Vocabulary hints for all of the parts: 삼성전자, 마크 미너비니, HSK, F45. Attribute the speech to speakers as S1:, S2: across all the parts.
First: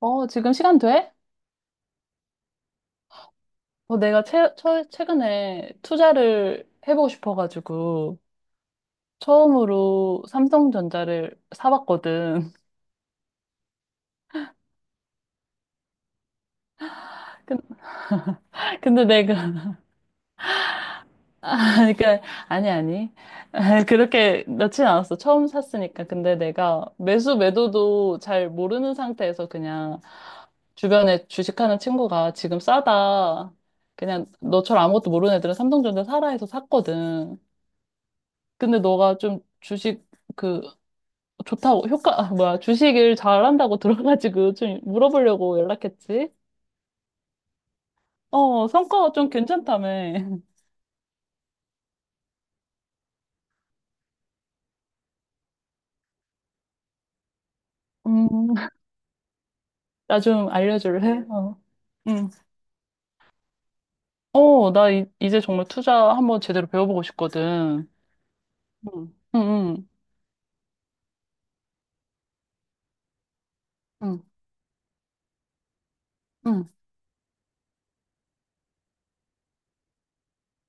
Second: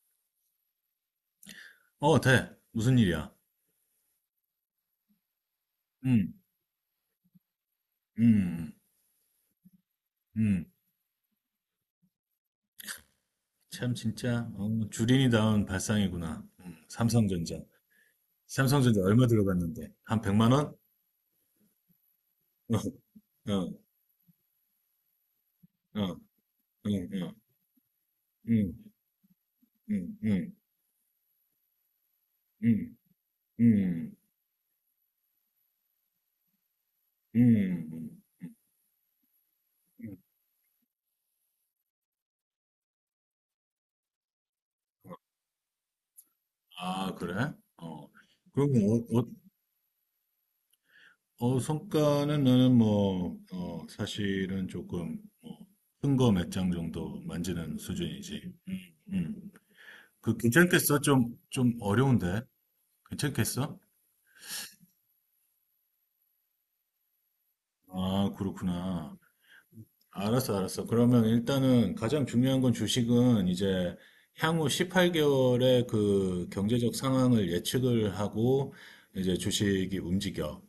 S1: 어, 지금 시간 돼?
S2: 어, 돼. 무슨 일이야?
S1: 어, 내가 최근에
S2: 음,
S1: 투자를 해보고 싶어가지고
S2: 음,
S1: 처음으로
S2: 음.
S1: 삼성전자를 사봤거든.
S2: 참, 진짜, 주린이다운 발상이구나. 삼성전자.
S1: 근-
S2: 삼성전자
S1: 근데
S2: 얼마
S1: 내가,
S2: 들어갔는데? 한 100만 원?
S1: 그러니까, 아니,
S2: 어,
S1: 아니.
S2: 어, 어,
S1: 그렇게 넣진 않았어. 처음
S2: 어,
S1: 샀으니까.
S2: 어,
S1: 근데 내가 매수 매도도 잘
S2: 음,
S1: 모르는 상태에서 그냥
S2: 음, 음,
S1: 주변에 주식하는 친구가 지금
S2: 음,
S1: 싸다.
S2: 음,
S1: 그냥 너처럼 아무것도 모르는 애들은 삼성전자 사라 해서 샀거든.
S2: 음,
S1: 근데 너가 좀 주식
S2: 음.
S1: 그 좋다고, 효과, 아, 뭐야, 주식을 잘한다고 들어가지고 좀 물어보려고 연락했지?
S2: 아, 그래? 어.
S1: 어,
S2: 그럼.
S1: 성과가
S2: 어, 어,
S1: 좀 괜찮다며.
S2: 성과는 나는 뭐, 사실은 조금, 뭐, 큰거 몇 장 정도 만지는 수준이지.
S1: 음,
S2: 음.
S1: 나
S2: 그
S1: 좀
S2: 괜찮겠어?
S1: 알려줄래?
S2: 좀,
S1: 어.
S2: 좀
S1: 응.
S2: 어려운데? 괜찮겠어?
S1: 어, 나 제 정말 투자 한번 제대로 배워보고 싶거든.
S2: 아,
S1: 응,
S2: 그렇구나.
S1: 응,
S2: 알았어, 알았어. 그러면 일단은 가장 중요한 건 주식은 이제
S1: 응,
S2: 향후 18개월의 그
S1: 응.
S2: 경제적 상황을 예측을 하고 이제 주식이 움직여.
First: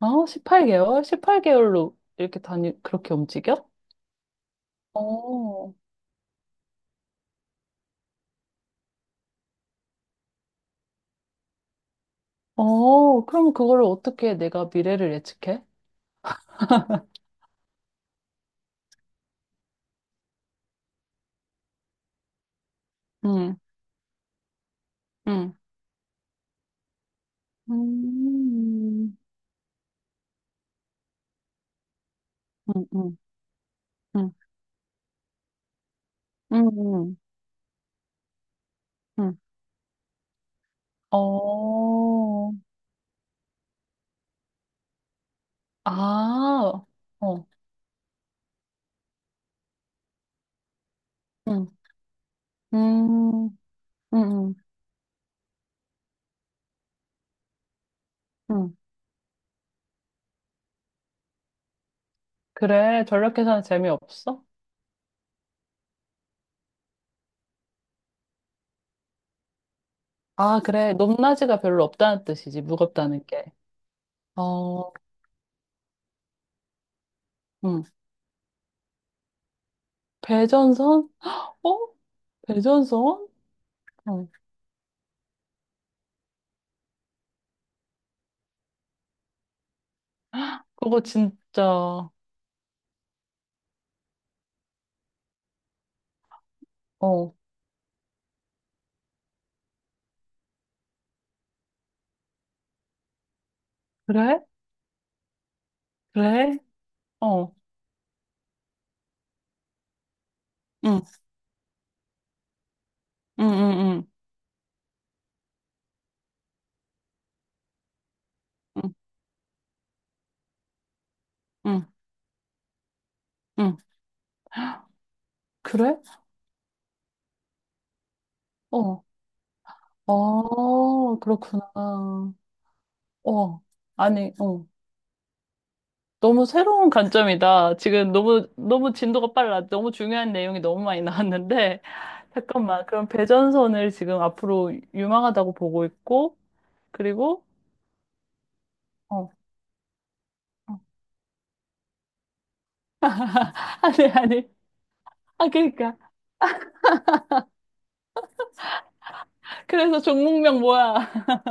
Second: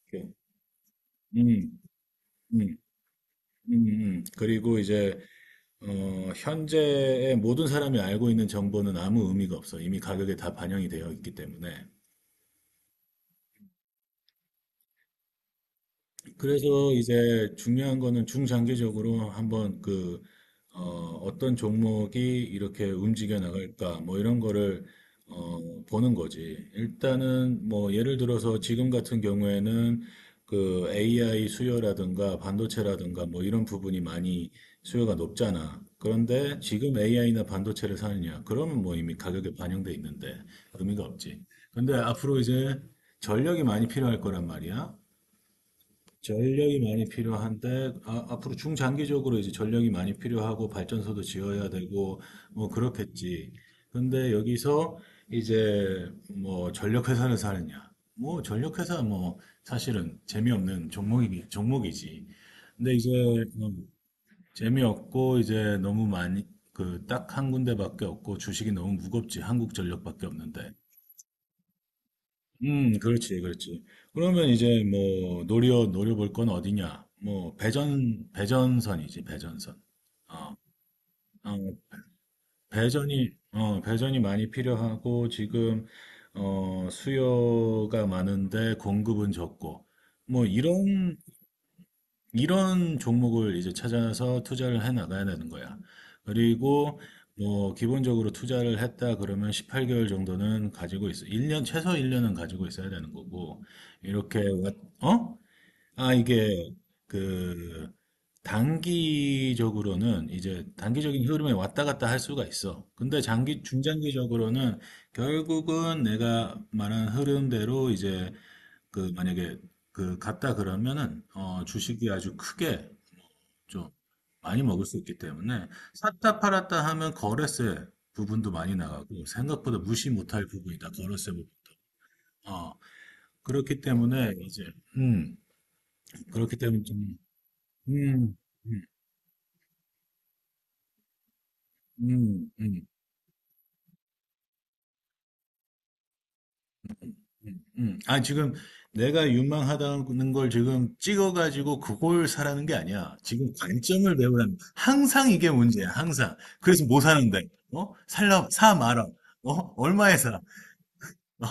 S1: 어,
S2: 이렇게.
S1: 18개월?
S2: 음,
S1: 18개월로 이렇게
S2: 음,
S1: 다니, 그렇게 움직여?
S2: 그리고 이제,
S1: 어,
S2: 현재의 모든 사람이 알고 있는 정보는 아무 의미가 없어. 이미 가격에 다 반영이 되어 있기 때문에.
S1: 어, 그럼 그거를 어떻게 내가 미래를 예측해?
S2: 그래서 이제 중요한 거는 중장기적으로 한번 그, 어, 어떤 종목이 이렇게 움직여
S1: 응,
S2: 나갈까, 뭐 이런 거를,
S1: 응.
S2: 어, 보는 거지. 일단은 뭐 예를 들어서 지금
S1: 음,
S2: 같은 경우에는 그 AI 수요라든가
S1: 응, 응,
S2: 반도체라든가 뭐 이런 부분이
S1: 응,
S2: 많이 수요가 높잖아. 그런데 지금
S1: 응.
S2: AI나 반도체를 사느냐? 그러면 뭐 이미
S1: 응,
S2: 가격에 반영돼 있는데 의미가 없지. 근데 앞으로
S1: 어,
S2: 이제 전력이 많이 필요할 거란 말이야.
S1: 아,
S2: 전력이 많이
S1: 어,
S2: 필요한데 앞으로 중장기적으로 이제 전력이 많이 필요하고 발전소도 지어야
S1: 응,
S2: 되고 뭐
S1: 음,
S2: 그렇겠지.
S1: 응,
S2: 근데
S1: 응,
S2: 여기서 이제 뭐 전력 회사를 사느냐? 뭐
S1: 응.
S2: 전력 회사 뭐 사실은 재미없는 종목이지. 근데
S1: 그래.
S2: 이제
S1: 전력 계산
S2: 음,
S1: 재미없어?
S2: 재미없고 이제 너무 많이 그 딱 한 군데밖에 없고 주식이 너무 무겁지. 한국전력밖에
S1: 아,
S2: 없는데.
S1: 그래. 높낮이가 별로 없다는 뜻이지. 무겁다는
S2: 그렇지,
S1: 게.
S2: 그렇지. 그러면 이제
S1: 어,
S2: 뭐 노려볼 건 어디냐? 뭐
S1: 응.
S2: 배전선이지, 배전선. 어,
S1: 배전선?
S2: 어,
S1: 어? 배전선?
S2: 배전이
S1: 어,
S2: 많이 필요하고 지금 수요가 많은데 공급은 적고 뭐
S1: 그거
S2: 이런
S1: 진짜, 어,
S2: 이런 종목을 이제 찾아서 투자를 해 나가야 되는 거야. 그리고 뭐 기본적으로 투자를 했다 그러면 18개월 정도는 가지고 있어. 1년 최소 1년은 가지고 있어야 되는 거고. 이렇게
S1: 그래?
S2: 왔- 어? 아
S1: 그래?
S2: 이게
S1: 어,
S2: 그 단기적으로는 이제
S1: 응,
S2: 단기적인 흐름에 왔다 갔다 할 수가 있어. 근데
S1: 응,
S2: 장기
S1: 응,
S2: 중장기적으로는 결국은 내가 말한 흐름대로 이제
S1: 응, 응,
S2: 그 만약에 그 갔다 그러면은
S1: 응,
S2: 주식이 아주 크게
S1: 응.
S2: 좀 많이 먹을 수 있기 때문에
S1: 그래?
S2: 샀다 팔았다 하면 거래세 부분도 많이
S1: 어,
S2: 나가고 생각보다 무시 못할 부분이다
S1: 어,
S2: 거래세 부분도
S1: 그렇구나.
S2: 어
S1: 어,
S2: 그렇기 때문에
S1: 아니,
S2: 이제
S1: 어.
S2: 음
S1: 너무
S2: 그렇기 때문에
S1: 새로운 관점이다. 지금
S2: 좀음음음음
S1: 너무, 너무 진도가 빨라. 너무 중요한 내용이 너무 많이 나왔는데. 잠깐만. 그럼 배전선을 지금 앞으로 유망하다고 보고 있고, 그리고,
S2: 아, 지금
S1: 어.
S2: 내가
S1: 어.
S2: 유망하다는 걸 지금 찍어가지고 그걸 사라는 게 아니야. 지금
S1: 아니,
S2: 관점을
S1: 아니.
S2: 배우라는 거야. 항상
S1: 아,
S2: 이게 문제야,
S1: 그러니까.
S2: 항상. 그래서 뭐 사는데? 어? 살라, 사 말아. 어?
S1: 그래서
S2: 얼마에 사?
S1: 종목명 뭐야?
S2: 어?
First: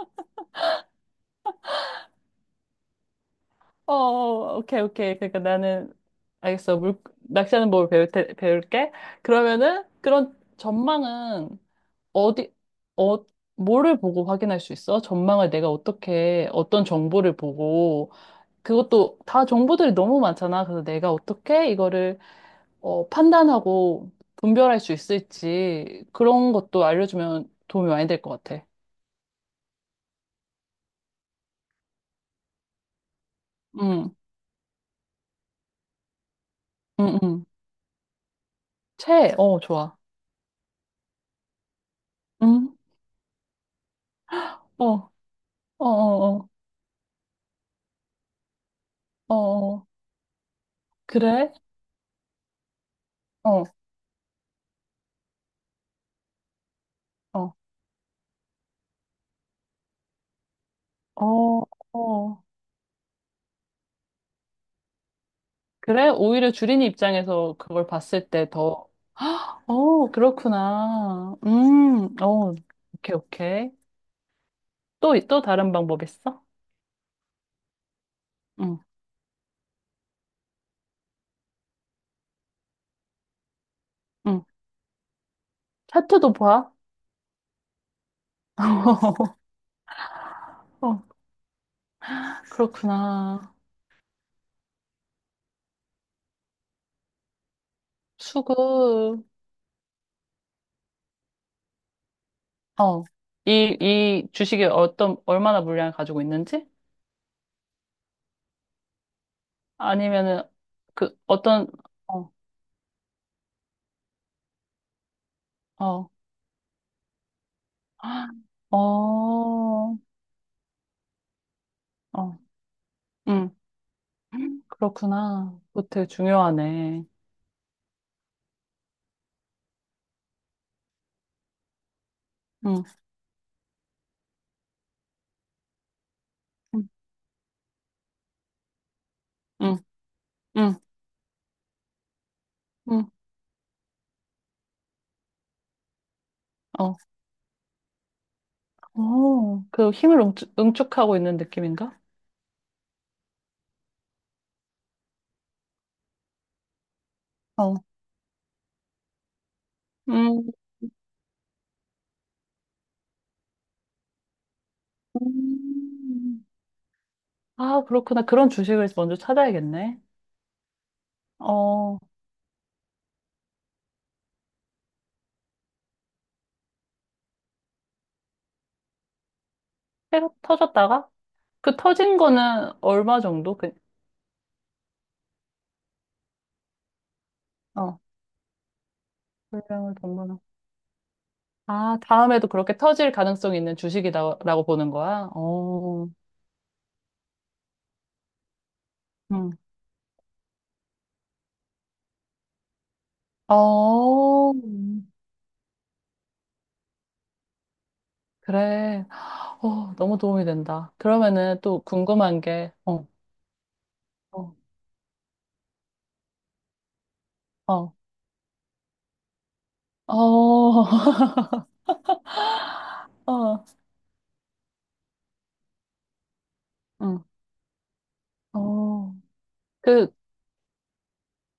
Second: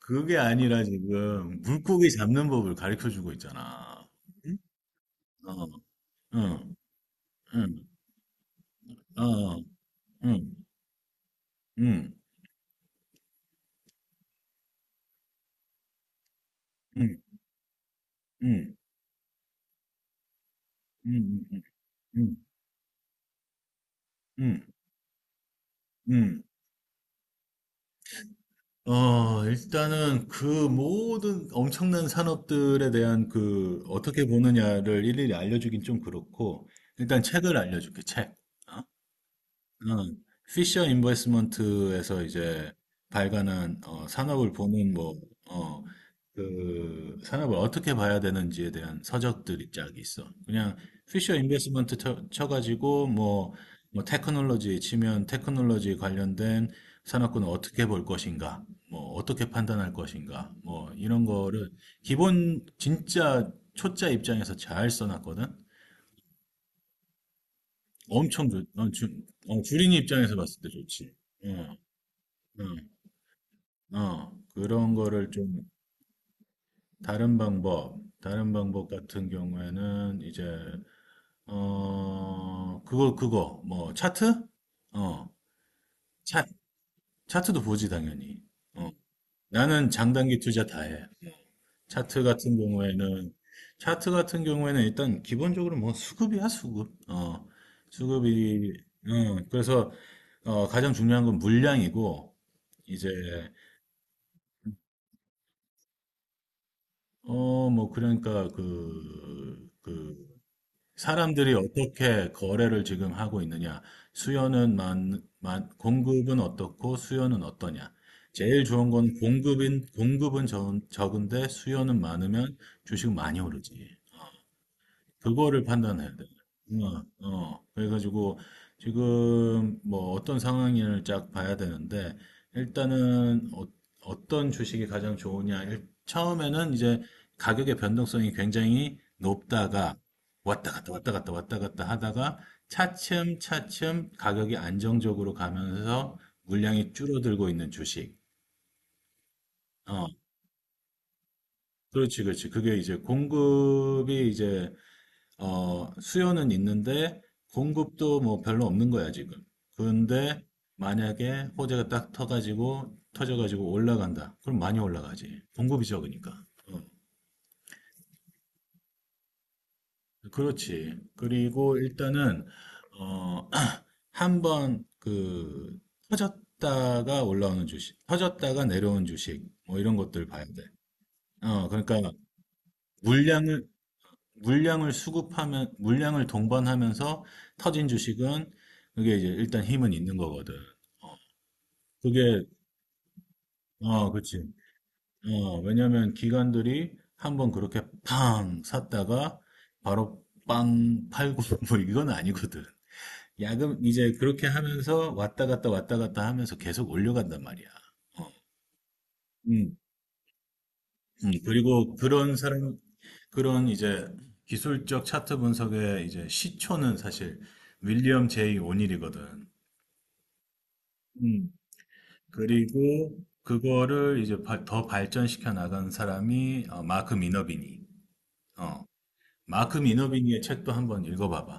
S2: 그게 아니라 지금 물고기 잡는 법을 가르쳐 주고
S1: 어,
S2: 있잖아. 응?
S1: 어, 오케이, 오케이. 그러니까
S2: 어,
S1: 나는,
S2: 응,
S1: 알겠어. 낚시하는
S2: 응,
S1: 법을 배울게.
S2: 어,
S1: 그러면은, 그런
S2: 응,
S1: 전망은
S2: 응,
S1: 어디, 어, 뭐를 보고 확인할 수 있어? 전망을 내가 어떻게, 어떤
S2: 응,
S1: 정보를 보고,
S2: 응,
S1: 그것도 다 정보들이 너무 많잖아. 그래서 내가
S2: 응, 응, 응,
S1: 어떻게 이거를
S2: 응,
S1: 어, 판단하고
S2: 응, 응,
S1: 분별할 수 있을지
S2: 응,
S1: 그런 것도 알려주면 도움이 많이 될 것 같아.
S2: 어. 일단은 그 모든 엄청난 산업들에 대한 그
S1: 응,
S2: 어떻게 보느냐를 일일이 알려주긴 좀 그렇고,
S1: 응,
S2: 일단
S1: 응.
S2: 책을 알려줄게, 책. 어?
S1: 어, 좋아.
S2: 음, 피셔 인베스먼트에서
S1: 응,
S2: 이제 발간한 산업을 보는
S1: 어,
S2: 뭐, 어,
S1: 어, 어,
S2: 그 산업을 어떻게 봐야 되는지에 대한
S1: 어,
S2: 서적들이
S1: 어, 어,
S2: 쫙 있어. 그냥 피셔 인
S1: 그래?
S2: 베스먼트 쳐가지고 뭐,
S1: 어,
S2: 뭐 테크놀로지 치면 테크놀로지 관련된 산업군을
S1: 어,
S2: 어떻게 볼 것인가, 뭐 어떻게 판단할 것인가, 뭐 이런
S1: 어,
S2: 거를
S1: 어.
S2: 기본 진짜 초짜 입장에서 잘 써놨거든.
S1: 그래? 오히려 주린이 입장에서 그걸 봤을
S2: 엄청
S1: 때
S2: 좋,
S1: 더,
S2: 어, 주, 어,
S1: 헉,
S2: 주린이
S1: 어,
S2: 입장에서 봤을 때 좋지.
S1: 그렇구나.
S2: 어.
S1: 어,
S2: 음,
S1: 오케이, 오케이.
S2: 그런
S1: 또,
S2: 거를
S1: 또
S2: 좀
S1: 다른 방법 있어?
S2: 다른 방법, 다른
S1: 응,
S2: 방법 같은 경우에는 이제 그거 그거 뭐
S1: 응.
S2: 차트? 어,
S1: 차트도
S2: 차
S1: 봐.
S2: 차트도 보지 당연히. 어, 나는 장단기 투자 다
S1: 어,
S2: 해. 차트 같은 경우에는
S1: 그렇구나.
S2: 차트 같은 경우에는 일단 기본적으로 뭐 수급이야 수급. 수급이
S1: 수급.
S2: 그래서 가장 중요한 건 물량이고
S1: 어.
S2: 이제
S1: 이 주식이 어떤, 얼마나 물량을 가지고 있는지?
S2: 뭐 그러니까 그그
S1: 아니면은, 그,
S2: 사람들이
S1: 어떤, 어,
S2: 어떻게 거래를 지금 하고 있느냐, 수요는
S1: 어,
S2: 공급은 어떻고 수요는 어떠냐. 제일 좋은 건
S1: 어,
S2: 공급은 적은데 수요는
S1: 어,
S2: 많으면 주식 많이
S1: 음,
S2: 오르지.
S1: 그렇구나.
S2: 그거를
S1: 그거 되게
S2: 판단해야 돼. 어,
S1: 중요하네.
S2: 어. 그래가지고 지금 뭐 어떤 상황을 쫙 봐야 되는데
S1: 응,
S2: 일단은 어, 떤 주식이 가장 좋으냐. 처음에는
S1: 응,
S2: 이제 가격의 변동성이 굉장히
S1: 응,
S2: 높다가 왔다
S1: 응,
S2: 갔다 왔다 갔다 왔다 갔다 하다가
S1: 응,
S2: 차츰 차츰 가격이 안정적으로 가면서 물량이
S1: 어,
S2: 줄어들고 있는 주식.
S1: 어, 그
S2: 어,
S1: 힘을 응축하고 있는 느낌인가?
S2: 그렇지, 그렇지. 그게 이제 공급이 이제 수요는 있는데
S1: 어,
S2: 공급도 뭐 별로 없는 거야, 지금. 근데
S1: 음,
S2: 만약에 호재가 딱 터가지고 터져가지고 올라간다. 그럼 많이 올라가지. 공급이 적으니까.
S1: 음.
S2: 어,
S1: 아, 그렇구나. 그런 주식을 먼저 찾아야겠네.
S2: 그렇지. 그리고
S1: 어.
S2: 일단은 어, 한 번 그 터졌다가 올라오는 주식, 터졌다가 내려온 주식 뭐 이런 것들
S1: 해가
S2: 봐야 돼.
S1: 터졌다가?
S2: 어,
S1: 그
S2: 그러니까
S1: 터진 거는 얼마 정도?
S2: 물량을
S1: 그,
S2: 물량을 수급하면, 물량을 동반하면서 터진
S1: 어,
S2: 주식은 그게 이제 일단 힘은
S1: 분량을 본
S2: 있는
S1: 거나
S2: 거거든.
S1: 아,
S2: 그게,
S1: 다음에도 그렇게 터질 가능성이 있는
S2: 어, 그치.
S1: 주식이다라고 보는 거야?
S2: 어,
S1: 어,
S2: 왜냐면 기관들이 한번 그렇게 팡 샀다가
S1: 응.
S2: 바로 빵 팔고 뭐 이건 아니거든. 야금, 이제 그렇게
S1: 어,
S2: 하면서 왔다 갔다 왔다 갔다 하면서 계속 올려간단 말이야. 어,
S1: 그래.
S2: 음,
S1: 어, 너무 도움이 된다. 그러면은 또
S2: 그리고
S1: 궁금한 게, 어,
S2: 그런 이제
S1: 어,
S2: 기술적 차트 분석의 이제 시초는 사실
S1: 어,
S2: 윌리엄 제이 오닐이거든.
S1: 어,
S2: 음, 그리고
S1: 어,
S2: 그거를 이제 더 발전시켜 나간 사람이 마크
S1: 응,
S2: 미너비니. 어,
S1: 어.
S2: 마크
S1: 그
S2: 미너비니의 책도 한번 읽어봐봐.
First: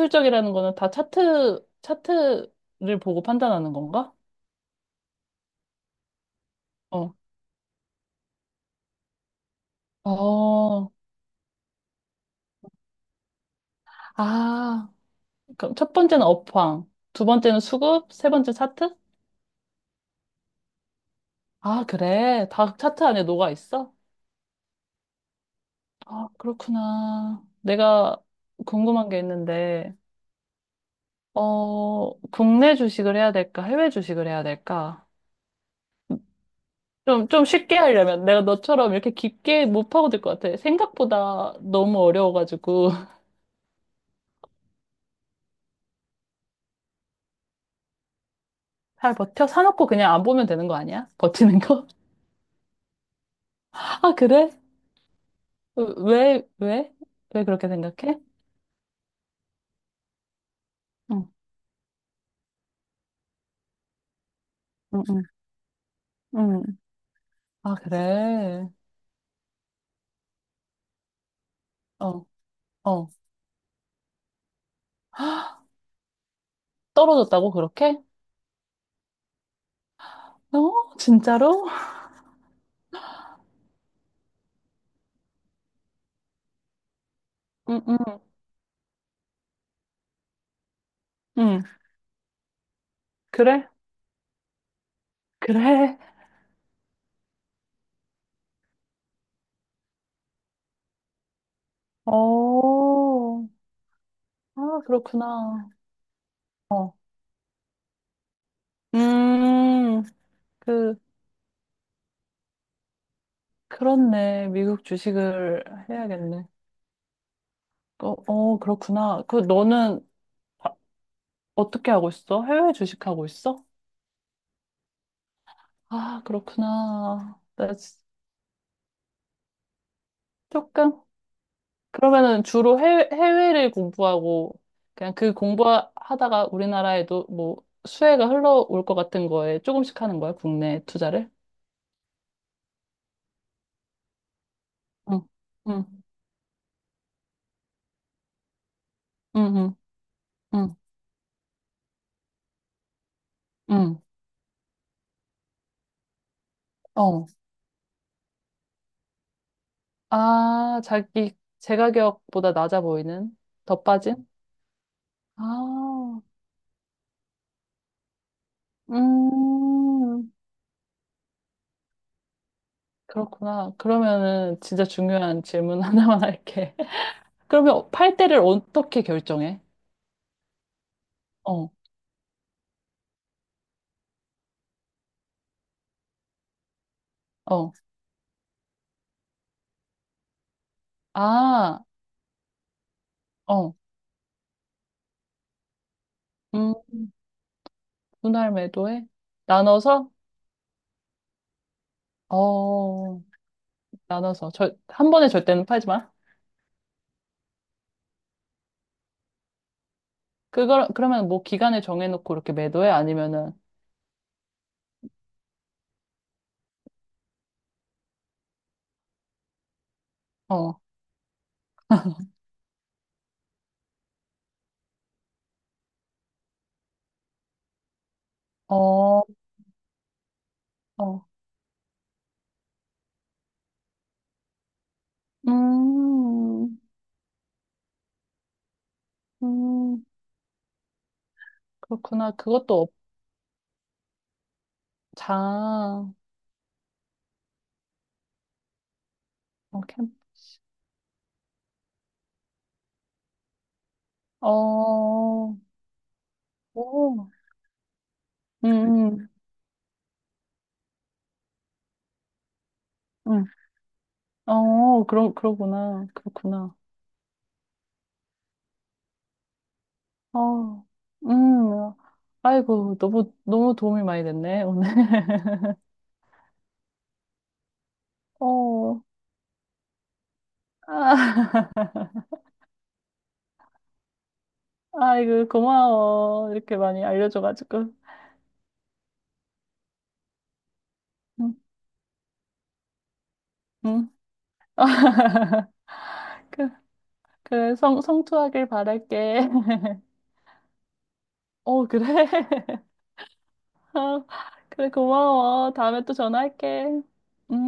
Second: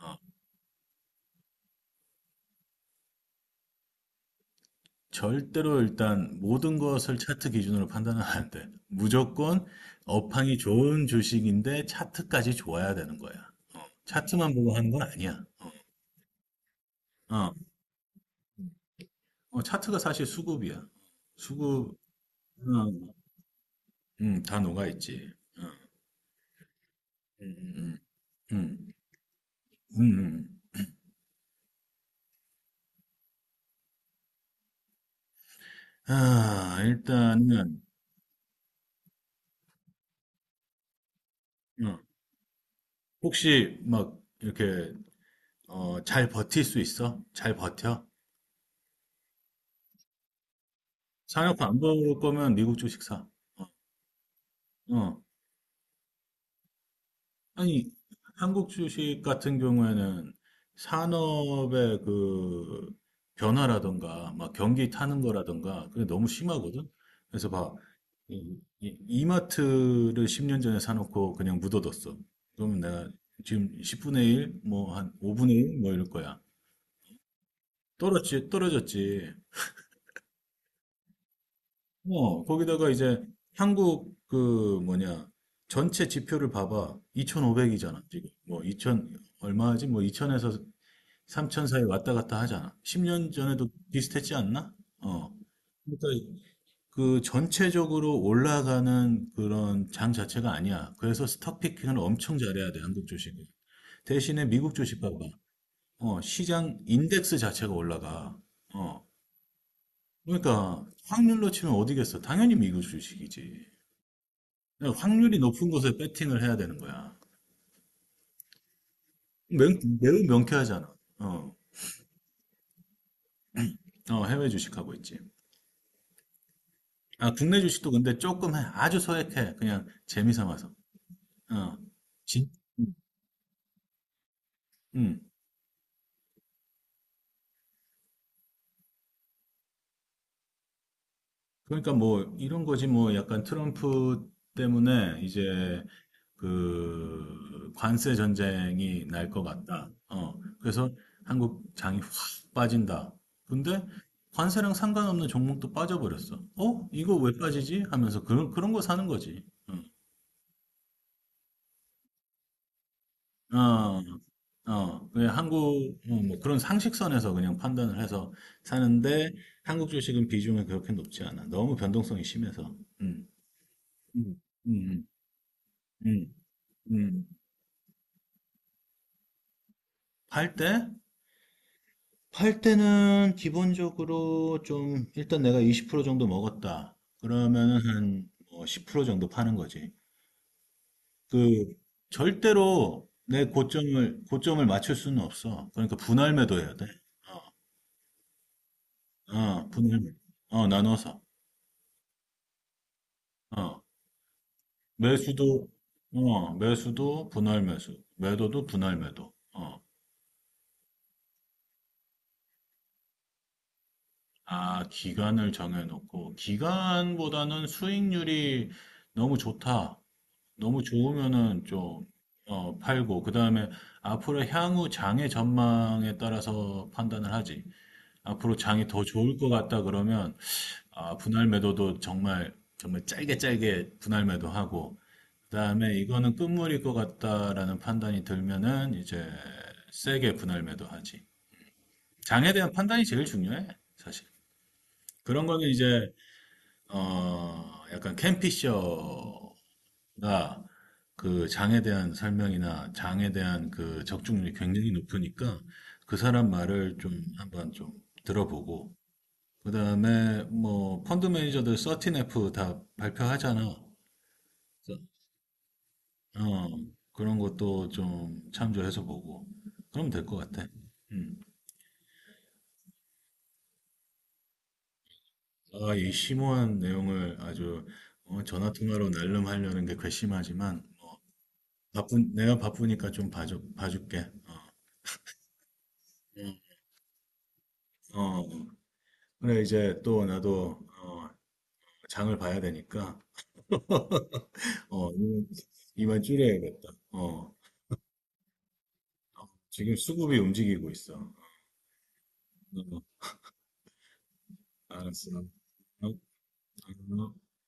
S2: 어,
S1: 거는 다 차트를 보고 판단하는 건가?
S2: 절대로 일단 모든
S1: 어,
S2: 것을 차트 기준으로 판단은 안 돼. 무조건 업황이
S1: 어,
S2: 좋은 주식인데 차트까지 좋아야 되는 거야. 어, 차트만 보고 하는
S1: 아.
S2: 건 아니야.
S1: 그럼 첫 번째는 업황, 두
S2: 어,
S1: 번째는 수급, 세 번째 차트?
S2: 어, 차트가 사실 수급이야.
S1: 아,
S2: 수급,
S1: 그래. 다 차트
S2: 음,
S1: 안에 녹아 있어?
S2: 다 녹아있지. 어,
S1: 아, 그렇구나.
S2: 음,
S1: 내가
S2: 음, 음,
S1: 궁금한 게 있는데,
S2: 음, 음. 음.
S1: 어, 국내 주식을 해야 될까? 해외 주식을 해야 될까?
S2: 아,
S1: 좀 쉽게
S2: 일단은,
S1: 하려면 내가 너처럼 이렇게 깊게 못 파고들 것 같아. 생각보다
S2: 어,
S1: 너무 어려워가지고.
S2: 혹시 막 이렇게 잘 버틸 수 있어? 잘 버텨?
S1: 잘 버텨? 사놓고 그냥 안 보면 되는 거 아니야? 버티는
S2: 사놓고 안
S1: 거?
S2: 먹을 거면 미국 주식 사. 어,
S1: 아, 그래?
S2: 어.
S1: 왜, 왜? 왜 그렇게
S2: 아니,
S1: 생각해?
S2: 한국 주식 같은 경우에는
S1: 응,
S2: 산업의 그 변화라든가, 막 경기
S1: 응,
S2: 타는
S1: 응.
S2: 거라든가, 그게 너무
S1: 응, 응.
S2: 심하거든? 그래서 봐,
S1: 아,
S2: 이,
S1: 그래.
S2: 이, 마트를 10년 전에 사놓고 그냥 묻어뒀어.
S1: 어,
S2: 그러면 내가
S1: 어.
S2: 지금 10분의 1, 뭐 한 5분의 1, 뭐 이럴 거야.
S1: 떨어졌다고, 그렇게?
S2: 떨어졌지.
S1: 어, 진짜로?
S2: 어, 거기다가 이제 한국 그 뭐냐 전체 지표를 봐봐.
S1: 응, 응,
S2: 2,500이잖아, 지금. 뭐 2,000 얼마지? 뭐 2,000에서
S1: 응.
S2: 3,000 사이 왔다 갔다 하잖아. 10년
S1: 그래?
S2: 전에도 비슷했지 않나? 어.
S1: 그래.
S2: 그러니까 그 전체적으로 올라가는 그런 장 자체가 아니야. 그래서 스톡 피킹을 엄청 잘해야 돼, 한국 주식은.
S1: 어,
S2: 대신에 미국
S1: 아,
S2: 주식 봐봐.
S1: 그렇구나.
S2: 어, 시장
S1: 어.
S2: 인덱스 자체가 올라가. 어.
S1: 음,
S2: 그러니까
S1: 그,
S2: 확률로 치면 어디겠어? 당연히 미국 주식이지.
S1: 그렇네. 미국
S2: 그러니까 확률이
S1: 주식을
S2: 높은 곳에 배팅을
S1: 해야겠네.
S2: 해야 되는 거야.
S1: 어, 어, 그렇구나. 그, 너는
S2: 매우
S1: 바-
S2: 명쾌하잖아. 어,
S1: 어떻게 하고 있어? 해외 주식하고 있어?
S2: 어, 해외 주식하고 있지.
S1: 아,
S2: 아,
S1: 그렇구나.
S2: 국내
S1: 나
S2: 주식도 근데 조금 해. 아주 소액해. 그냥 재미 삼아서.
S1: 조금?
S2: 어,
S1: 그러면은
S2: 진,
S1: 주로 해외를 공부하고 그냥
S2: 음.
S1: 그 공부하다가 우리나라에도 뭐 수혜가 흘러올 것 같은 거에 조금씩 하는 거야, 국내 투자를?
S2: 그러니까 뭐 이런 거지 뭐 약간 트럼프 때문에
S1: 응,
S2: 이제
S1: 응,
S2: 그 관세 전쟁이 날
S1: 응,
S2: 것
S1: 응,
S2: 같다. 어.
S1: 응,
S2: 그래서 한국 장이 확 빠진다. 근데
S1: 응.
S2: 관세랑 상관없는 종목도 빠져버렸어. 어? 이거
S1: 어.
S2: 왜 빠지지? 하면서 그런 그런 거 사는 거지. 응.
S1: 아, 자기 제 가격보다 낮아 보이는? 더
S2: 어,
S1: 빠진?
S2: 어, 그냥 한국, 어,
S1: 아,
S2: 뭐 그런 상식선에서 그냥 판단을 해서 사는데 한국 주식은
S1: 음,
S2: 비중이 그렇게 높지 않아. 너무 변동성이 심해서. 음,
S1: 그렇구나.
S2: 음,
S1: 그러면은 진짜
S2: 음,
S1: 중요한 질문
S2: 음.
S1: 하나만
S2: 음.
S1: 할게.
S2: 음,
S1: 그러면 팔 때를 어떻게 결정해?
S2: 팔 때?
S1: 어,
S2: 팔 때는 기본적으로 좀, 일단 내가 20% 정도 먹었다.
S1: 어.
S2: 그러면은 한10% 정도 파는 거지. 그,
S1: 아,
S2: 절대로 내
S1: 어.
S2: 고점을, 고점을 맞출 수는 없어. 그러니까 분할
S1: 음.
S2: 매도해야 돼.
S1: 분할 매도에
S2: 어, 어, 분할,
S1: 나눠서
S2: 매도. 어, 나눠서.
S1: 어
S2: 어,
S1: 나눠서 한 번에 절대는
S2: 매수도,
S1: 팔지 마.
S2: 어, 매수도 분할 매수. 매도도 분할 매도. 어,
S1: 그걸 그러면 뭐 기간을 정해놓고 이렇게 매도해 아니면은
S2: 아, 기간을 정해놓고, 기간보다는 수익률이 너무 좋다.
S1: 어,
S2: 너무 좋으면은 좀 어, 팔고 그다음에 앞으로 향후 장의 전망에 따라서 판단을 하지. 앞으로 장이 더 좋을
S1: 어,
S2: 것 같다 그러면 아,
S1: 어,
S2: 분할 매도도 정말 정말 짧게 짧게 분할 매도하고
S1: 음,
S2: 그다음에 이거는 끝물일 것 같다라는 판단이 들면은 이제
S1: 음,
S2: 세게 분할 매도하지.
S1: 그렇구나.
S2: 장에 대한
S1: 그것도
S2: 판단이 제일 중요해, 사실. 그런 거는
S1: 자
S2: 이제 어, 약간 캠피셔
S1: 어케이
S2: 나 그 장에 대한 설명이나 장에 대한 그 적중률이 굉장히 높으니까 그 사람 말을 좀 한번 좀 들어보고
S1: 어오음음어
S2: 그다음에 뭐 펀드 매니저들 13F 다 발표하잖아. 그래서,
S1: 그러구나.
S2: 어,
S1: 그렇구나.
S2: 그런 것도 좀 참조해서 보고 그러면 될 것 같아. 음.
S1: 어음. 아이고, 너무 너무 도움이 많이 됐네 오늘.
S2: 아, 이 심오한 내용을 아주 어, 전화
S1: 어.
S2: 통화로 날름하려는 게 괘씸하지만 뭐
S1: 아.
S2: 바쁜 내가 바쁘니까 좀 봐줘 봐줄게. 어.
S1: 아이고, 고마워.
S2: 음.
S1: 이렇게 많이 알려줘가지고.
S2: 어. 그래, 이제 또 나도, 어,
S1: 응,
S2: 장을 봐야 되니까,
S1: 응.
S2: 어, 이만 이만
S1: 그,
S2: 줄여야겠다. 어,
S1: 그래, 성투하길 바랄게.
S2: 지금 수급이 움직이고 있어.
S1: 어, 그래.
S2: 어,
S1: 아, 그래,
S2: 알았어.
S1: 고마워. 다음에
S2: 어,
S1: 또 전화할게.
S2: 어.
S1: 응.